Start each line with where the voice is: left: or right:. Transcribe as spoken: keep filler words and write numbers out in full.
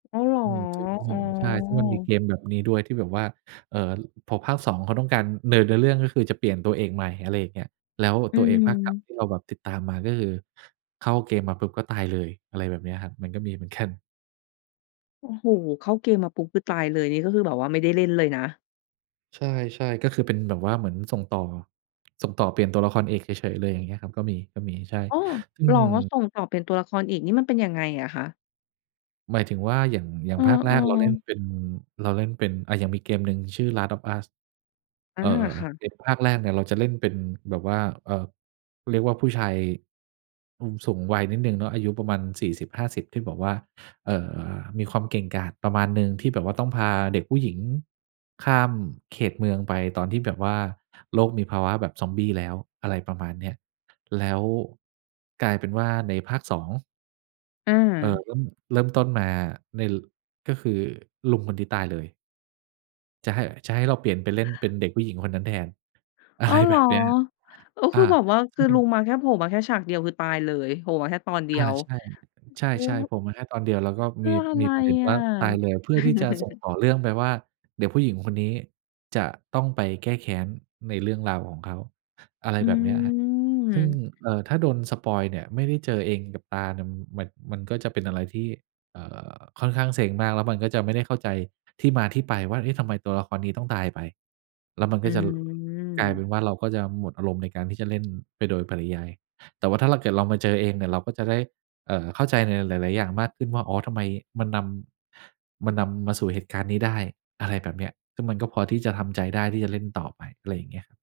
left: อ้าวเหรอ?
right: อืม
left: อ๋
right: ใช่ ซึ่งมันมี
left: อ
right: เกมแบบนี้ด้วยที่แบบว่า เอ่อ พอภาค สอง เขาต้องการเดินเนื้อเรื่อง ก็คือจะเปลี่ยนตัวเอกใหม่ อะไรอย่างเงี้ย แล้ว
left: อื
right: ตัวเอกภาคเก่า
left: ม
right: ที่เราแบบติดตามมา ก็คือเข้าเกมมาปุ๊บก็ตายเลย อะไรแบบเนี้ยครับ มันก็มีเหมือน กัน
left: โอ้โฮ เข้าเกมมาปุ๊บคือตายเลย นี่ก็คือแบบว่าไม่ได้เล่นเลยนะ
right: ใช่ ๆ ก็คือเป็นแบบว่าเหมือนส่งต่อ ส่งต่อเปลี่ยนตัวละครเอกเฉย ๆ เลย อย่างเงี้ยครับ ก็มี ก็มี ใช่
left: อ้อ!
right: ซึ่
left: เห
right: ง
left: รอ? ส่งต่อ เปลี่ยนตัวละครอีกนี่มันเป็นยังไงอะคะ?
right: หมายถึงว่าอย่าง อย่า
left: เอ
right: ง
left: อ
right: ภาคแรกเราเล่น
left: ๆ
right: เป็น เราเล่นเป็น อะอย่างมีเกมหนึ่งชื่อ Last of us
left: อ
right: เ
left: า
right: อ่อ
left: ค่ะ
right: เกมภาคแรกเนี่ยเราจะเล่นเป็นแบบว่า เอ่อ เรียกว่าผู้ชาย อ สูงวัยนิดหนึ่งเนาะ อายุประมาณ สี่สิบห้าสิบ ที่แบบว่า เอ่อ มีความเก่งกาจประมาณหนึ่ง ที่แบบว่าต้องพาเด็กผู้หญิงข้ามเขตเมืองไปตอนที่แบบว่าโลกมีภาวะแบบซอมบี้แล้ว อะไรประมาณเนี้ย แล้วกลายเป็นว่าในภาค สอง
left: อ
right: เอ่อ
left: า
right: ก็เริ่มต้นมาใน ล ก็คือลุงคนนี้ตายเลย จะให้ จะให้เราเปลี่ยนไปเล่นเป็นเด็กผู้หญิงคนนั้นแทน อะ
left: อ้
right: ไร
left: าวเหร
right: แบ
left: อ?
right: บเนี้ย
left: โอ้
right: อ
left: ค
right: า
left: ือแบบว่า
right: ซ
left: ค
right: ึ
left: ื
right: ่
left: อลุง
right: ง
left: มาแค่โผล่มาแค่ฉากเดียว คือตายเลย โผล่มาแค่ตอนเดี
right: อา
left: ยว
right: ใช่ ใช่ ๆ โผล่มาแค่ตอนเดียว แล้วก็
left: เพ
right: ม
left: ื่
right: ี
left: ออะ
right: ม
left: ไร
right: ีประเด็น
left: อ
right: ว่
left: ะ?
right: าตายเลย เพื่อที่จะส่งต่อเรื่องไปว่า เด็กผู้หญิงคนนี้จะต้องไปแก้แค้นในเรื่องราวของเขา อะไร
left: อื
right: แบบเนี้ยครับ ซึ่ง
left: ม
right: เอ่อ ถ้าโดนสปอยล์เนี่ยไม่ได้เจอเองกับตาเนี่ย ม มัน มันก็จะเป็นอะไรที่ เอ่อ ค่อนข้างเซ็งมาก แล้วมันก็จะไม่ได้เข้าใจที่มาที่ไปว่า "เอ๊ะ ทำไมตัวละครนี้ต้องตายไป?" แล้วมัน
left: อ
right: ก
left: ื
right: ็จะ ล กลายเป็
left: ม
right: นว่า เราก็จะหมดอารมณ์ในการที่จะเล่นไปโดยปริยาย แต่ว่าถ้าเรา เกิดเรามาเจอเองเนี่ย เราก็จะได้ เอ่อ เข้าใจในหลาย ๆ อย่างมากขึ้นว่า อ๋อ ทำไมมันนำ มันนำมาสู่เหตุการณ์นี้ได้ อะไรแบบเนี้ย ซึ่งมันก็พอที่จะทำใจได้ที่จะเล่นต่อไป ไรอย่างเงี้ย